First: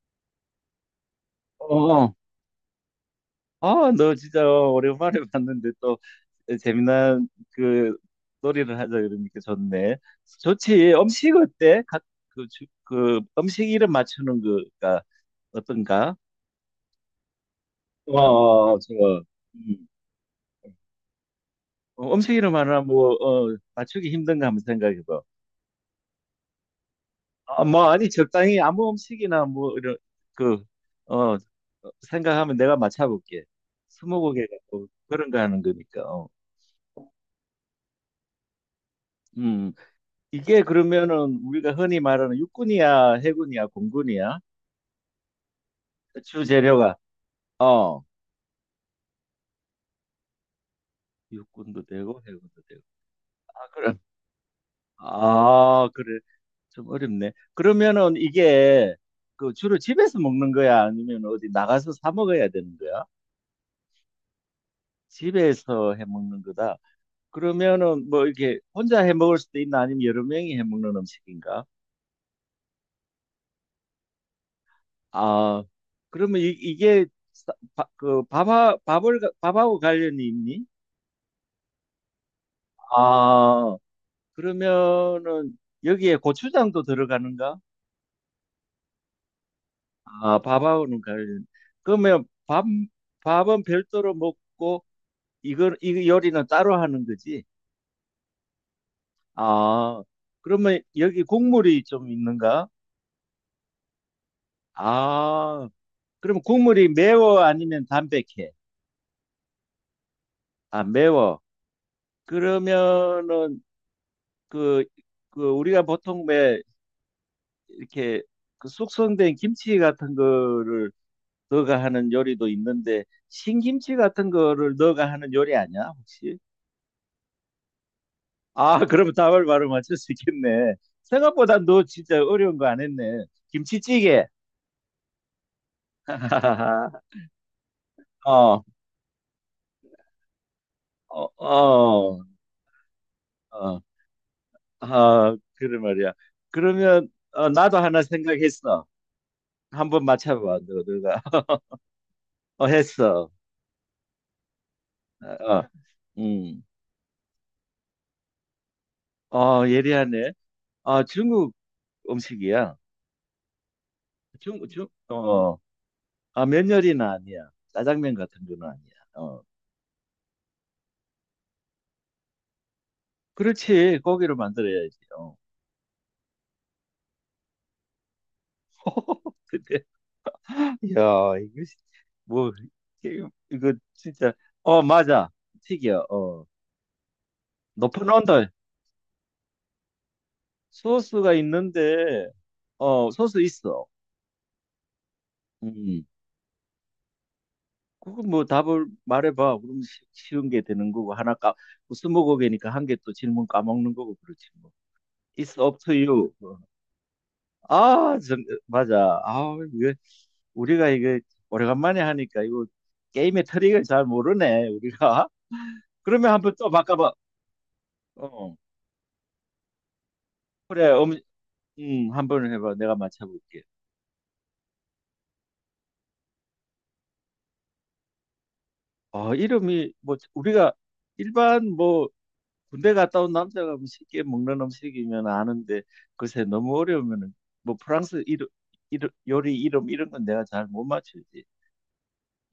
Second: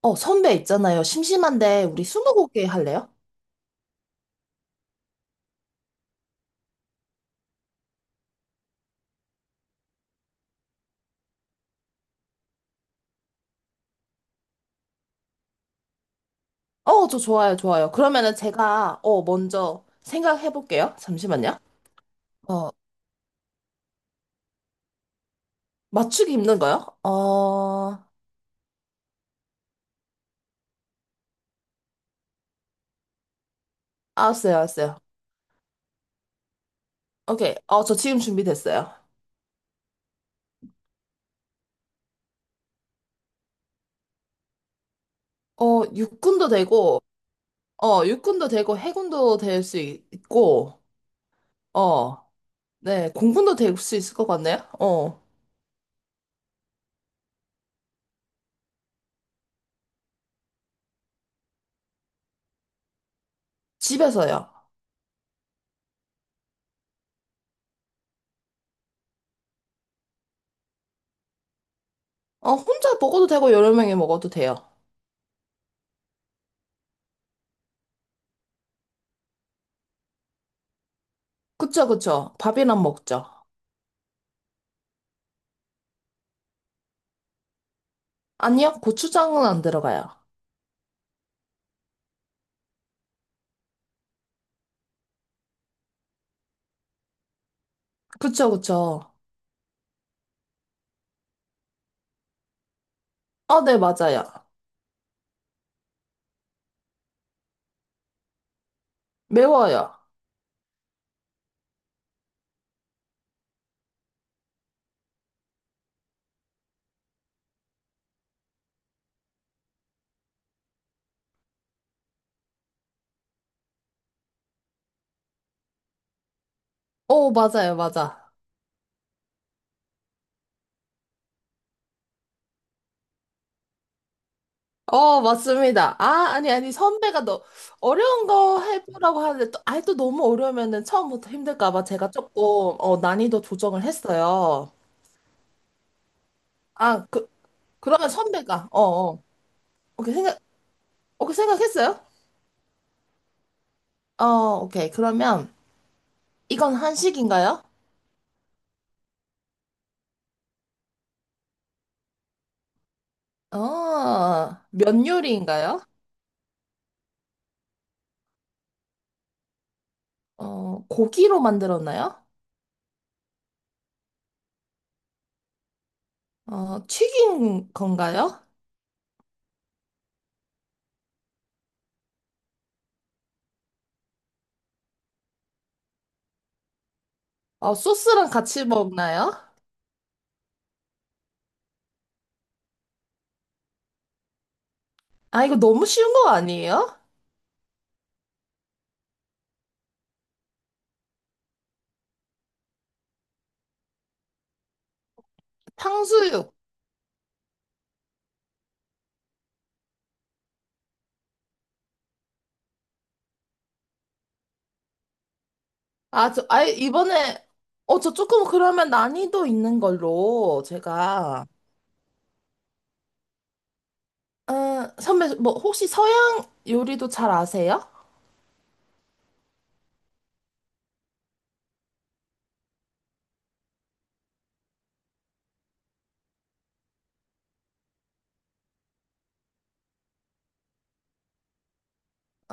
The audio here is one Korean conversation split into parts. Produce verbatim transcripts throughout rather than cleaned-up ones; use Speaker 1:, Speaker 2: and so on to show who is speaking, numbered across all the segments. Speaker 1: 어, 선배 있잖아요.
Speaker 2: 어,
Speaker 1: 심심한데 우리
Speaker 2: 어.
Speaker 1: 스무고개 할래요?
Speaker 2: 아, 너 진짜 오랜만에 봤는데 또 재미난 그 놀이를 하자 그러니까 좋네. 좋지. 음식 어때? 각, 그, 주- 그 음식 이름 맞추는 거가 어떤가?
Speaker 1: 어, 저 좋아요, 좋아요.
Speaker 2: 어,
Speaker 1: 그러면은
Speaker 2: 어,
Speaker 1: 제가
Speaker 2: 좋아.
Speaker 1: 어 먼저
Speaker 2: 음.
Speaker 1: 생각해 볼게요. 잠시만요.
Speaker 2: 어, 음식 이름
Speaker 1: 어,
Speaker 2: 하나 뭐 어, 맞추기 힘든가 한번 생각해봐.
Speaker 1: 맞추기 힘든 거요?
Speaker 2: 아, 뭐
Speaker 1: 어,
Speaker 2: 아니 적당히 아무 음식이나 뭐 이런 그 어, 생각하면 내가 맞춰볼게. 스무고개
Speaker 1: 알았어요,
Speaker 2: 같고
Speaker 1: 알았어요.
Speaker 2: 그런 거 하는 거니까.
Speaker 1: 오케이. 어, 저 지금 준비됐어요.
Speaker 2: 어. 이게 그러면은 우리가 흔히 말하는 육군이야, 해군이야, 공군이야?
Speaker 1: 어,
Speaker 2: 주
Speaker 1: 육군도
Speaker 2: 재료가
Speaker 1: 되고,
Speaker 2: 어
Speaker 1: 어, 육군도 되고, 해군도 될 수 있고,
Speaker 2: 육군도
Speaker 1: 어,
Speaker 2: 되고 해군도 되고.
Speaker 1: 네, 공군도
Speaker 2: 아
Speaker 1: 될 수
Speaker 2: 그래.
Speaker 1: 있을 것 같네요. 어,
Speaker 2: 아 그래. 좀 어렵네. 그러면은 이게 그 주로 집에서 먹는 거야, 아니면 어디 나가서 사 먹어야 되는 거야?
Speaker 1: 집에서요.
Speaker 2: 집에서 해 먹는 거다. 그러면은 뭐 이렇게 혼자 해 먹을 수도 있나, 아니면 여러 명이 해 먹는 음식인가?
Speaker 1: 어, 혼자 먹어도 되고, 여러 명이 먹어도 돼요.
Speaker 2: 아 그러면 이, 이게 사- 바- 그 밥하, 밥을 가- 밥하고 관련이 있니?
Speaker 1: 그쵸, 그쵸. 밥이랑 먹죠.
Speaker 2: 아, 그러면은 여기에 고추장도 들어가는가?
Speaker 1: 아니요, 고추장은 안 들어가요.
Speaker 2: 아, 밥하고는 관련. 그러면 밥, 밥은 별도로 먹고 이거 이 요리는 따로 하는 거지?
Speaker 1: 그쵸, 그쵸.
Speaker 2: 아, 그러면 여기 국물이 좀 있는가?
Speaker 1: 아, 네, 맞아요.
Speaker 2: 아, 그럼 국물이 매워 아니면 담백해?
Speaker 1: 매워요.
Speaker 2: 아, 매워. 그러면은 그, 그 우리가 보통 왜 이렇게 그 숙성된 김치 같은 거를 너가 하는 요리도 있는데 신김치 같은 거를 너가 하는 요리 아니야 혹시?
Speaker 1: 오, 맞아요, 맞아.
Speaker 2: 아 그러면 답을 바로 맞출 수 있겠네. 생각보다 너 진짜 어려운 거 안 했네. 김치찌개.
Speaker 1: 어, 맞습니다. 아, 아니, 아니, 선배가 너, 어려운 거
Speaker 2: 어,
Speaker 1: 해보라고 하는데, 또, 아이, 또 너무 어려우면은
Speaker 2: 어,
Speaker 1: 처음부터 힘들까봐 제가
Speaker 2: 어,
Speaker 1: 조금, 어, 난이도
Speaker 2: 어,
Speaker 1: 조정을 했어요.
Speaker 2: 아, 그래 말이야.
Speaker 1: 아,
Speaker 2: 그러면
Speaker 1: 그,
Speaker 2: 어, 나도 하나
Speaker 1: 그러면 선배가, 어,
Speaker 2: 생각했어.
Speaker 1: 어.
Speaker 2: 한번
Speaker 1: 오케이, 생각,
Speaker 2: 맞춰봐, 너, 너가.
Speaker 1: 오케이, 생각했어요?
Speaker 2: 어, 했어.
Speaker 1: 어, 오케이.
Speaker 2: 어,
Speaker 1: 그러면,
Speaker 2: 어. 음,
Speaker 1: 이건 한식인가요?
Speaker 2: 어, 예리하네. 아, 중국 음식이야.
Speaker 1: 어,
Speaker 2: 중국, 중,
Speaker 1: 면
Speaker 2: 어. 어.
Speaker 1: 요리인가요?
Speaker 2: 아, 면열이는 아니야. 짜장면 같은 거는 아니야. 어.
Speaker 1: 어, 고기로 만들었나요?
Speaker 2: 그렇지. 고기를 만들어야지. 어.
Speaker 1: 어, 튀긴 건가요?
Speaker 2: 근데, 야, 이거, 시- 뭐, 이거, 이거 진짜, 어, 맞아. 튀겨. 어.
Speaker 1: 아,
Speaker 2: 높은
Speaker 1: 소스랑
Speaker 2: 온도,
Speaker 1: 같이 먹나요?
Speaker 2: 소스가 있는데, 어, 소스 있어.
Speaker 1: 아, 이거 너무
Speaker 2: 음.
Speaker 1: 쉬운 거 아니에요?
Speaker 2: 그거 뭐 답을 말해봐. 그럼 쉬- 쉬운 게 되는 거고, 하나 까, 뭐 스무고개니까 한 개 또 질문 까먹는 거고, 그렇지 뭐. It's up to you.
Speaker 1: 탕수육.
Speaker 2: 어. 아, 정, 맞아. 아, 이 우리가 이거 오래간만에 하니까 이거 게임의 트릭을 잘 모르네, 우리가.
Speaker 1: 아,
Speaker 2: 그러면
Speaker 1: 저,
Speaker 2: 한번
Speaker 1: 아,
Speaker 2: 또 바꿔봐.
Speaker 1: 이번에, 어, 저 조금
Speaker 2: 어,
Speaker 1: 그러면 난이도 있는 걸로
Speaker 2: 그래, 음,
Speaker 1: 제가,
Speaker 2: 음, 한번 해봐. 내가 맞춰볼게.
Speaker 1: 어, 선배, 뭐, 혹시 서양 요리도 잘 아세요?
Speaker 2: 어, 이름이, 뭐, 우리가 일반 뭐, 군대 갔다 온 남자가 뭐 쉽게 먹는 음식이면 아는데, 글쎄, 너무 어려우면은, 뭐, 프랑스 이름, 이름, 요리 이름, 이런 건 내가 잘 못 맞추지.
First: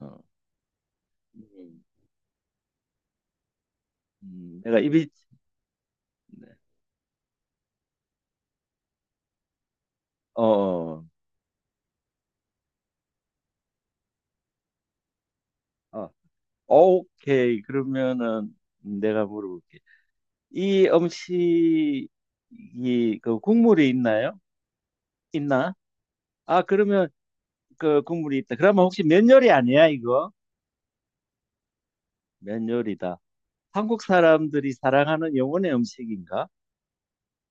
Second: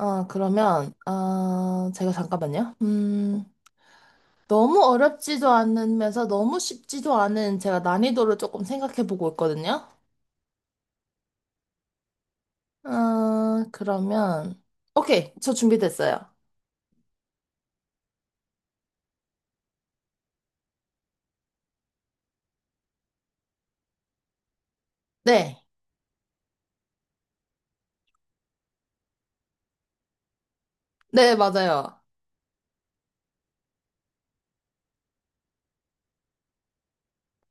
Speaker 2: 어,
Speaker 1: 그러면,
Speaker 2: 음,
Speaker 1: 아, 제가 잠깐만요. 음,
Speaker 2: 음, 내가
Speaker 1: 너무
Speaker 2: 입이,
Speaker 1: 어렵지도 않으면서 너무 쉽지도 않은 제가 난이도를 조금 생각해 보고 있거든요.
Speaker 2: 어, 어,
Speaker 1: 아, 그러면, 오케이, 저
Speaker 2: 어,
Speaker 1: 준비됐어요.
Speaker 2: 어, 오케이. 그러면은, 내가 물어볼게. 이 음식이 그 국물이 있나요?
Speaker 1: 네,
Speaker 2: 있나? 아, 그러면 그 국물이 있다. 그러면 혹시 면 요리 아니야, 이거?
Speaker 1: 네, 맞아요.
Speaker 2: 면 요리다. 한국 사람들이 사랑하는 영혼의 음식인가?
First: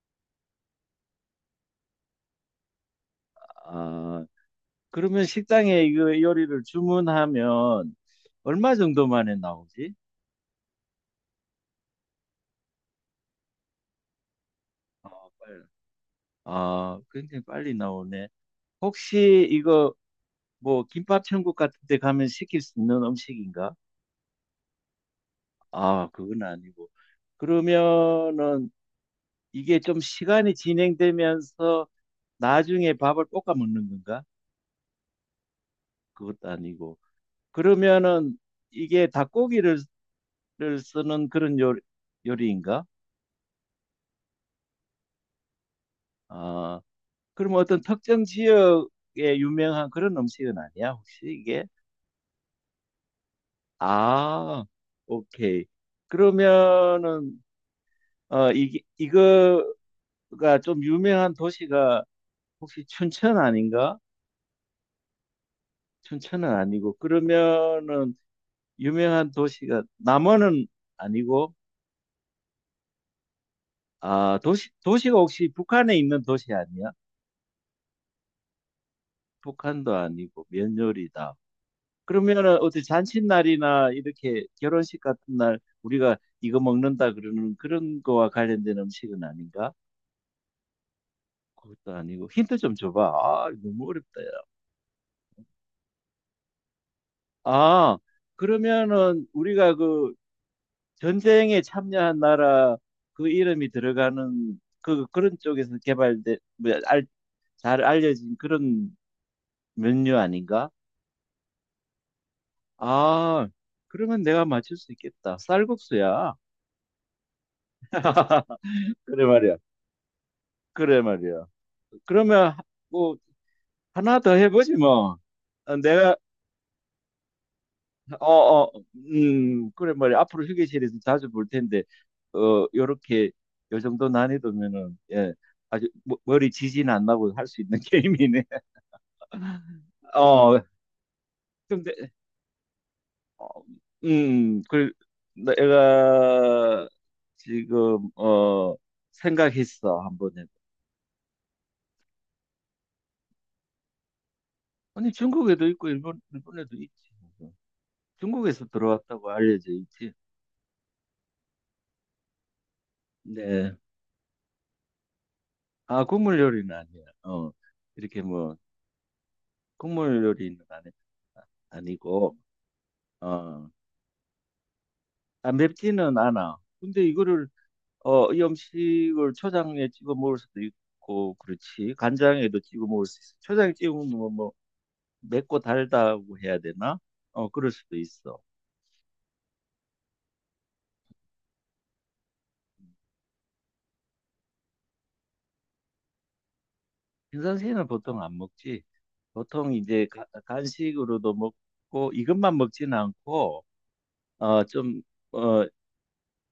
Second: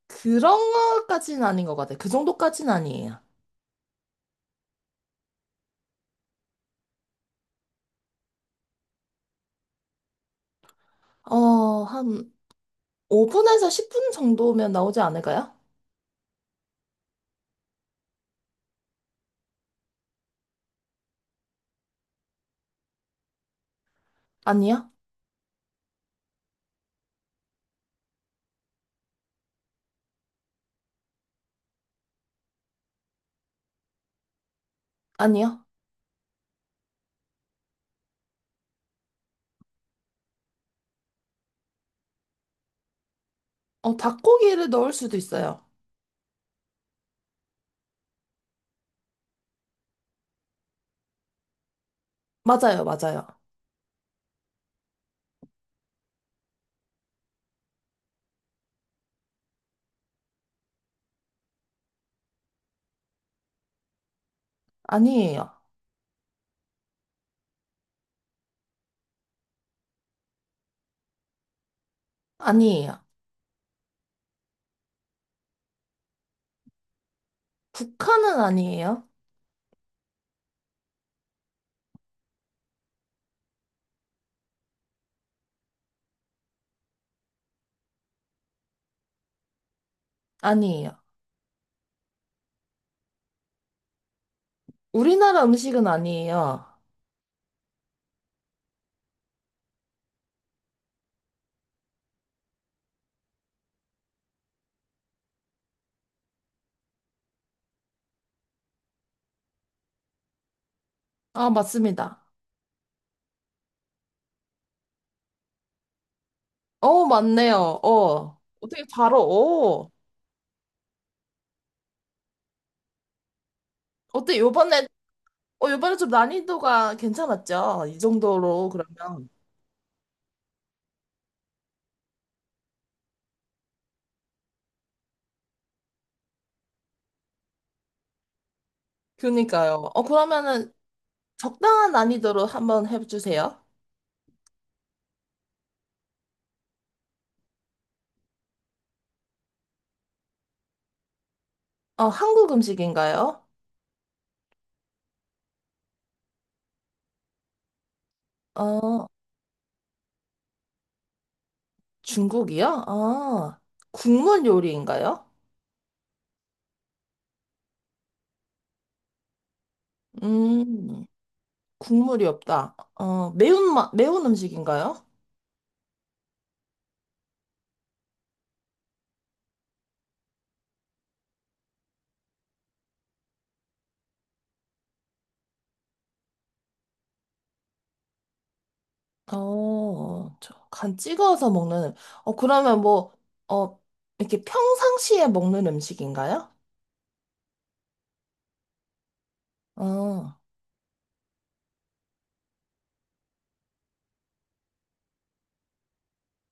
Speaker 1: 그런 것까지는 아닌 것 같아요. 그 정도까지는 아니에요.
Speaker 2: 아, 그러면 식당에 이거 요리를 주문하면 얼마 정도 만에 나오지?
Speaker 1: 어, 한 오 분에서 십 분 정도면 나오지
Speaker 2: 아,
Speaker 1: 않을까요?
Speaker 2: 빨리. 아, 굉장히 빨리 나오네. 혹시 이거 뭐 김밥 천국 같은 데 가면 시킬 수 있는 음식인가?
Speaker 1: 아니요?
Speaker 2: 아, 그건 아니고. 그러면은 이게 좀 시간이 진행되면서 나중에 밥을 볶아 먹는 건가?
Speaker 1: 아니요?
Speaker 2: 그것도 아니고. 그러면은 이게 닭고기를 를 쓰는 그런 요, 요리인가?
Speaker 1: 어, 닭고기를 넣을 수도 있어요.
Speaker 2: 아, 그럼 어떤 특정 지역에 유명한 그런 음식은 아니야, 혹시 이게?
Speaker 1: 맞아요, 맞아요.
Speaker 2: 아, 오케이. 그러면은 어, 이게 이거가 좀 유명한 도시가 혹시 춘천 아닌가?
Speaker 1: 아니에요.
Speaker 2: 춘천은 아니고 그러면은 유명한 도시가 남원은 아니고
Speaker 1: 아니에요.
Speaker 2: 아 도시 도시가 혹시 북한에 있는 도시 아니야?
Speaker 1: 북한은 아니에요.
Speaker 2: 북한도 아니고 면요리다. 그러면은 어디 잔칫날이나 이렇게 결혼식 같은 날 우리가 이거 먹는다 그러는 그런 거와 관련된 음식은 아닌가?
Speaker 1: 아니에요.
Speaker 2: 그것도 아니고 힌트 좀 줘봐. 아 너무 어렵다 야.
Speaker 1: 우리나라 음식은 아니에요.
Speaker 2: 아 그러면은 우리가 그 전쟁에 참여한 나라 그 이름이 들어가는 그 그런 쪽에서 개발된 뭐, 잘 알려진 그런 메뉴 아닌가?
Speaker 1: 아, 맞습니다.
Speaker 2: 아, 그러면 내가 맞출 수 있겠다. 쌀국수야.
Speaker 1: 어, 맞네요. 어. 어떻게 바로,
Speaker 2: 그래 말이야.
Speaker 1: 어.
Speaker 2: 그래 말이야. 그러면 뭐 하나 더
Speaker 1: 어때,
Speaker 2: 해보지
Speaker 1: 요번에,
Speaker 2: 뭐.
Speaker 1: 어,
Speaker 2: 어,
Speaker 1: 요번에 좀
Speaker 2: 내가
Speaker 1: 난이도가 괜찮았죠? 이
Speaker 2: 어,
Speaker 1: 정도로
Speaker 2: 어,
Speaker 1: 그러면.
Speaker 2: 음, 그래 말이야. 앞으로 휴게실에서 자주 볼 텐데 어, 요렇게 요 정도 난이도면은 예, 아주 머- 머리 지진 안 나고 할 수 있는 게임이네.
Speaker 1: 그니까요. 어,
Speaker 2: 어,
Speaker 1: 그러면은
Speaker 2: 근데
Speaker 1: 적당한 난이도로 한번
Speaker 2: 어,
Speaker 1: 해주세요.
Speaker 2: 음, 그, 내가 지금, 어, 생각했어, 한번 에
Speaker 1: 어, 한국 음식인가요?
Speaker 2: 아니, 중국에도 있고, 일본, 일본에도 있지. 중국에서
Speaker 1: 어,
Speaker 2: 들어왔다고 알려져 있지.
Speaker 1: 중국이요? 아,
Speaker 2: 네.
Speaker 1: 국물 요리인가요?
Speaker 2: 아, 국물 요리는 아니야. 어, 이렇게 뭐, 국물 요리는 아니,
Speaker 1: 음,
Speaker 2: 아,
Speaker 1: 국물이
Speaker 2: 아니고,
Speaker 1: 없다. 어,
Speaker 2: 어,
Speaker 1: 매운 맛, 매운 음식인가요?
Speaker 2: 아, 맵지는 않아. 근데 이거를, 어, 이 음식을 초장에 찍어 먹을 수도 있고, 그렇지. 간장에도 찍어 먹을 수 있어. 초장에 찍어 먹는 건 뭐, 맵고 달다고 해야 되나? 어, 그럴 수도 있어.
Speaker 1: 어, 저, 간 찍어서 먹는, 어, 그러면 뭐, 어, 이렇게 평상시에 먹는 음식인가요?
Speaker 2: 인선새는 보통 안 먹지. 보통 이제 가-
Speaker 1: 어,
Speaker 2: 간식으로도 먹고 이것만 먹지는 않고 어, 좀 어,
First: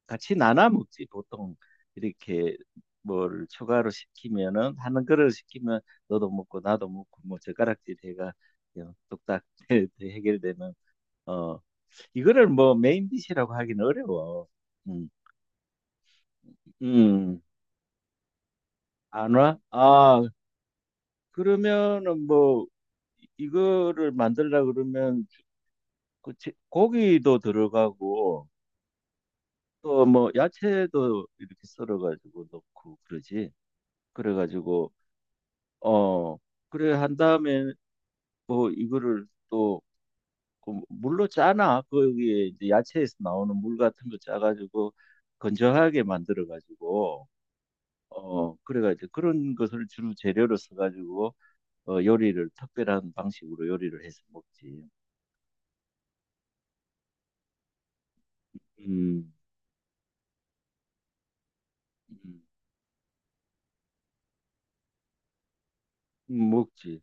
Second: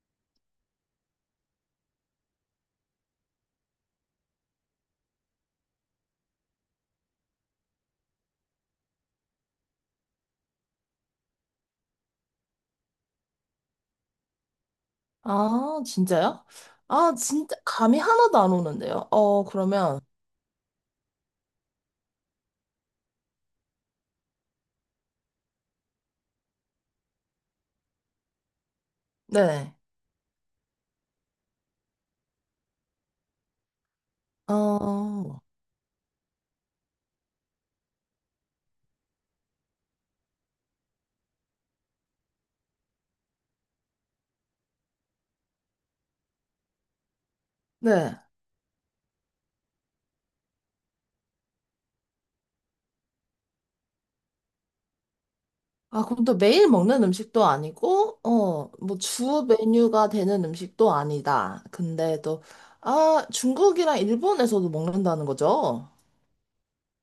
Speaker 2: 같이 나눠 먹지. 보통 이렇게 뭘 추가로 시키면은 하는 그릇 시키면 너도 먹고 나도 먹고 뭐 젓가락질 해가 그냥 뚝딱 해- 해결되는 어 이거를 뭐 메인 디시라고 하긴 어려워. 음,
Speaker 1: 아, 진짜요? 아,
Speaker 2: 음,
Speaker 1: 진짜, 감이 하나도 안 오는데요.
Speaker 2: 안
Speaker 1: 어,
Speaker 2: 와?
Speaker 1: 그러면,
Speaker 2: 아, 그러면은 뭐 이- 거를 만들라 그러면 그 제- 고기도 들어가고
Speaker 1: 네.
Speaker 2: 또 뭐 야채도 이렇게 썰어가지고 넣고 그러지. 그래가지고
Speaker 1: 어,
Speaker 2: 어 그래 한 다음에 뭐 이거를 또그 물로 짜나 거기에 이제 야채에서 나오는 물 같은 거 짜가지고 건조하게 만들어가지고
Speaker 1: 네.
Speaker 2: 어 그래가지고 그런 것을 주로 재료로 써가지고 어 요리를 특별한 방식으로 요리를 해서 먹지.
Speaker 1: 아, 그럼 또 매일 먹는 음식도 아니고, 어, 뭐
Speaker 2: 음.
Speaker 1: 주 메뉴가 되는 음식도 아니다. 근데
Speaker 2: 음,
Speaker 1: 또, 아, 중국이랑 일본에서도 먹는다는 거죠?
Speaker 2: 음, 먹지.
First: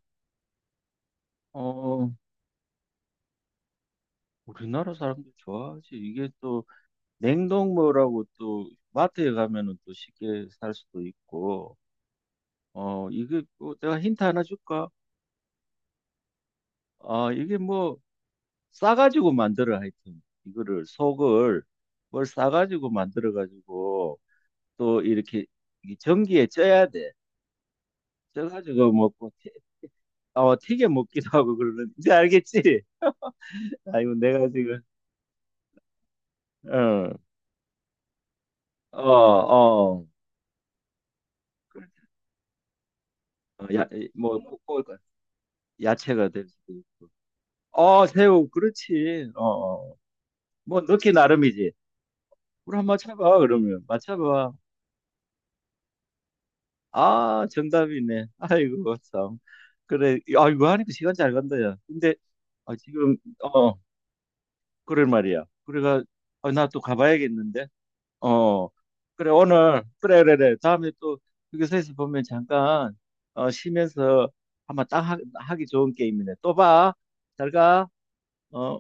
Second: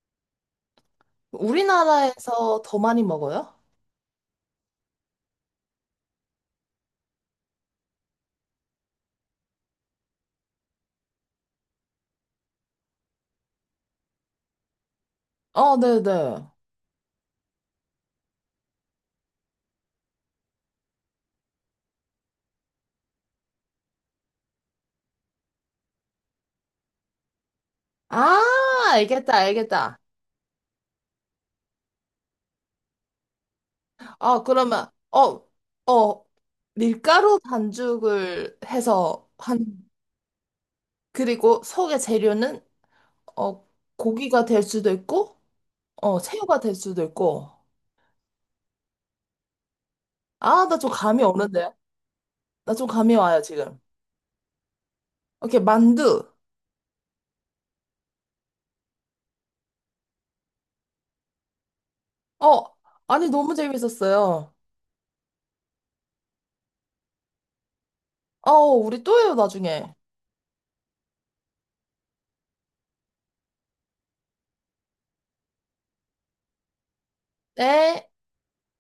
Speaker 2: 어,
Speaker 1: 우리나라에서 더 많이 먹어요?
Speaker 2: 우리나라 사람들 좋아하지. 이게 또 냉동무라고 또 마트에 가면은 또 쉽게 살 수도 있고. 어, 이게 뭐 내가 힌트 하나 줄까?
Speaker 1: 어, 네네.
Speaker 2: 아, 이게 뭐 싸가지고 만들어 하여튼 이거를 속을 뭘 싸가지고 만들어 가지고 또 이렇게 이게 전기에 쪄야 돼.
Speaker 1: 아,
Speaker 2: 쪄가지고 먹고
Speaker 1: 알겠다,
Speaker 2: 튀-
Speaker 1: 알겠다.
Speaker 2: 어, 튀겨 먹기도 하고 그러는 이제 알겠지? 아이고
Speaker 1: 어,
Speaker 2: 내가 지금
Speaker 1: 그러면, 어, 어,
Speaker 2: 어,
Speaker 1: 밀가루 반죽을
Speaker 2: 어,
Speaker 1: 해서 한,
Speaker 2: 어.
Speaker 1: 그리고 속의 재료는, 어,
Speaker 2: 어, 야, 이- 뭐,
Speaker 1: 고기가
Speaker 2: 꼭
Speaker 1: 될
Speaker 2: 꼭
Speaker 1: 수도 있고, 어,
Speaker 2: 야채가 될
Speaker 1: 새우가
Speaker 2: 수도
Speaker 1: 될 수도
Speaker 2: 있고.
Speaker 1: 있고.
Speaker 2: 어, 새우, 그렇지. 어, 어.
Speaker 1: 아, 나
Speaker 2: 뭐,
Speaker 1: 좀
Speaker 2: 넣기
Speaker 1: 감이
Speaker 2: 나름이지.
Speaker 1: 오는데요? 나
Speaker 2: 물
Speaker 1: 좀
Speaker 2: 한번
Speaker 1: 감이
Speaker 2: 쳐봐,
Speaker 1: 와요, 지금.
Speaker 2: 그러면. 맞춰봐.
Speaker 1: 오케이, 만두.
Speaker 2: 아, 정답이네. 아이고, 참. 그래. 아, 이거 하니까 시간 잘 간다, 야. 근데,
Speaker 1: 어,
Speaker 2: 아, 지금,
Speaker 1: 아니, 너무
Speaker 2: 어,
Speaker 1: 재밌었어요.
Speaker 2: 그럴 말이야. 그래가, 아, 나 또 가봐야겠는데.
Speaker 1: 어,
Speaker 2: 어,
Speaker 1: 우리 또
Speaker 2: 그래,
Speaker 1: 해요,
Speaker 2: 오늘,
Speaker 1: 나중에.
Speaker 2: 그래, 그래, 그래. 다음에 또, 휴게소에서 보면 잠깐, 어, 쉬면서 한번 딱 하, 하기 좋은 게임이네. 또 봐. 잘 가.
Speaker 1: 네.
Speaker 2: 어.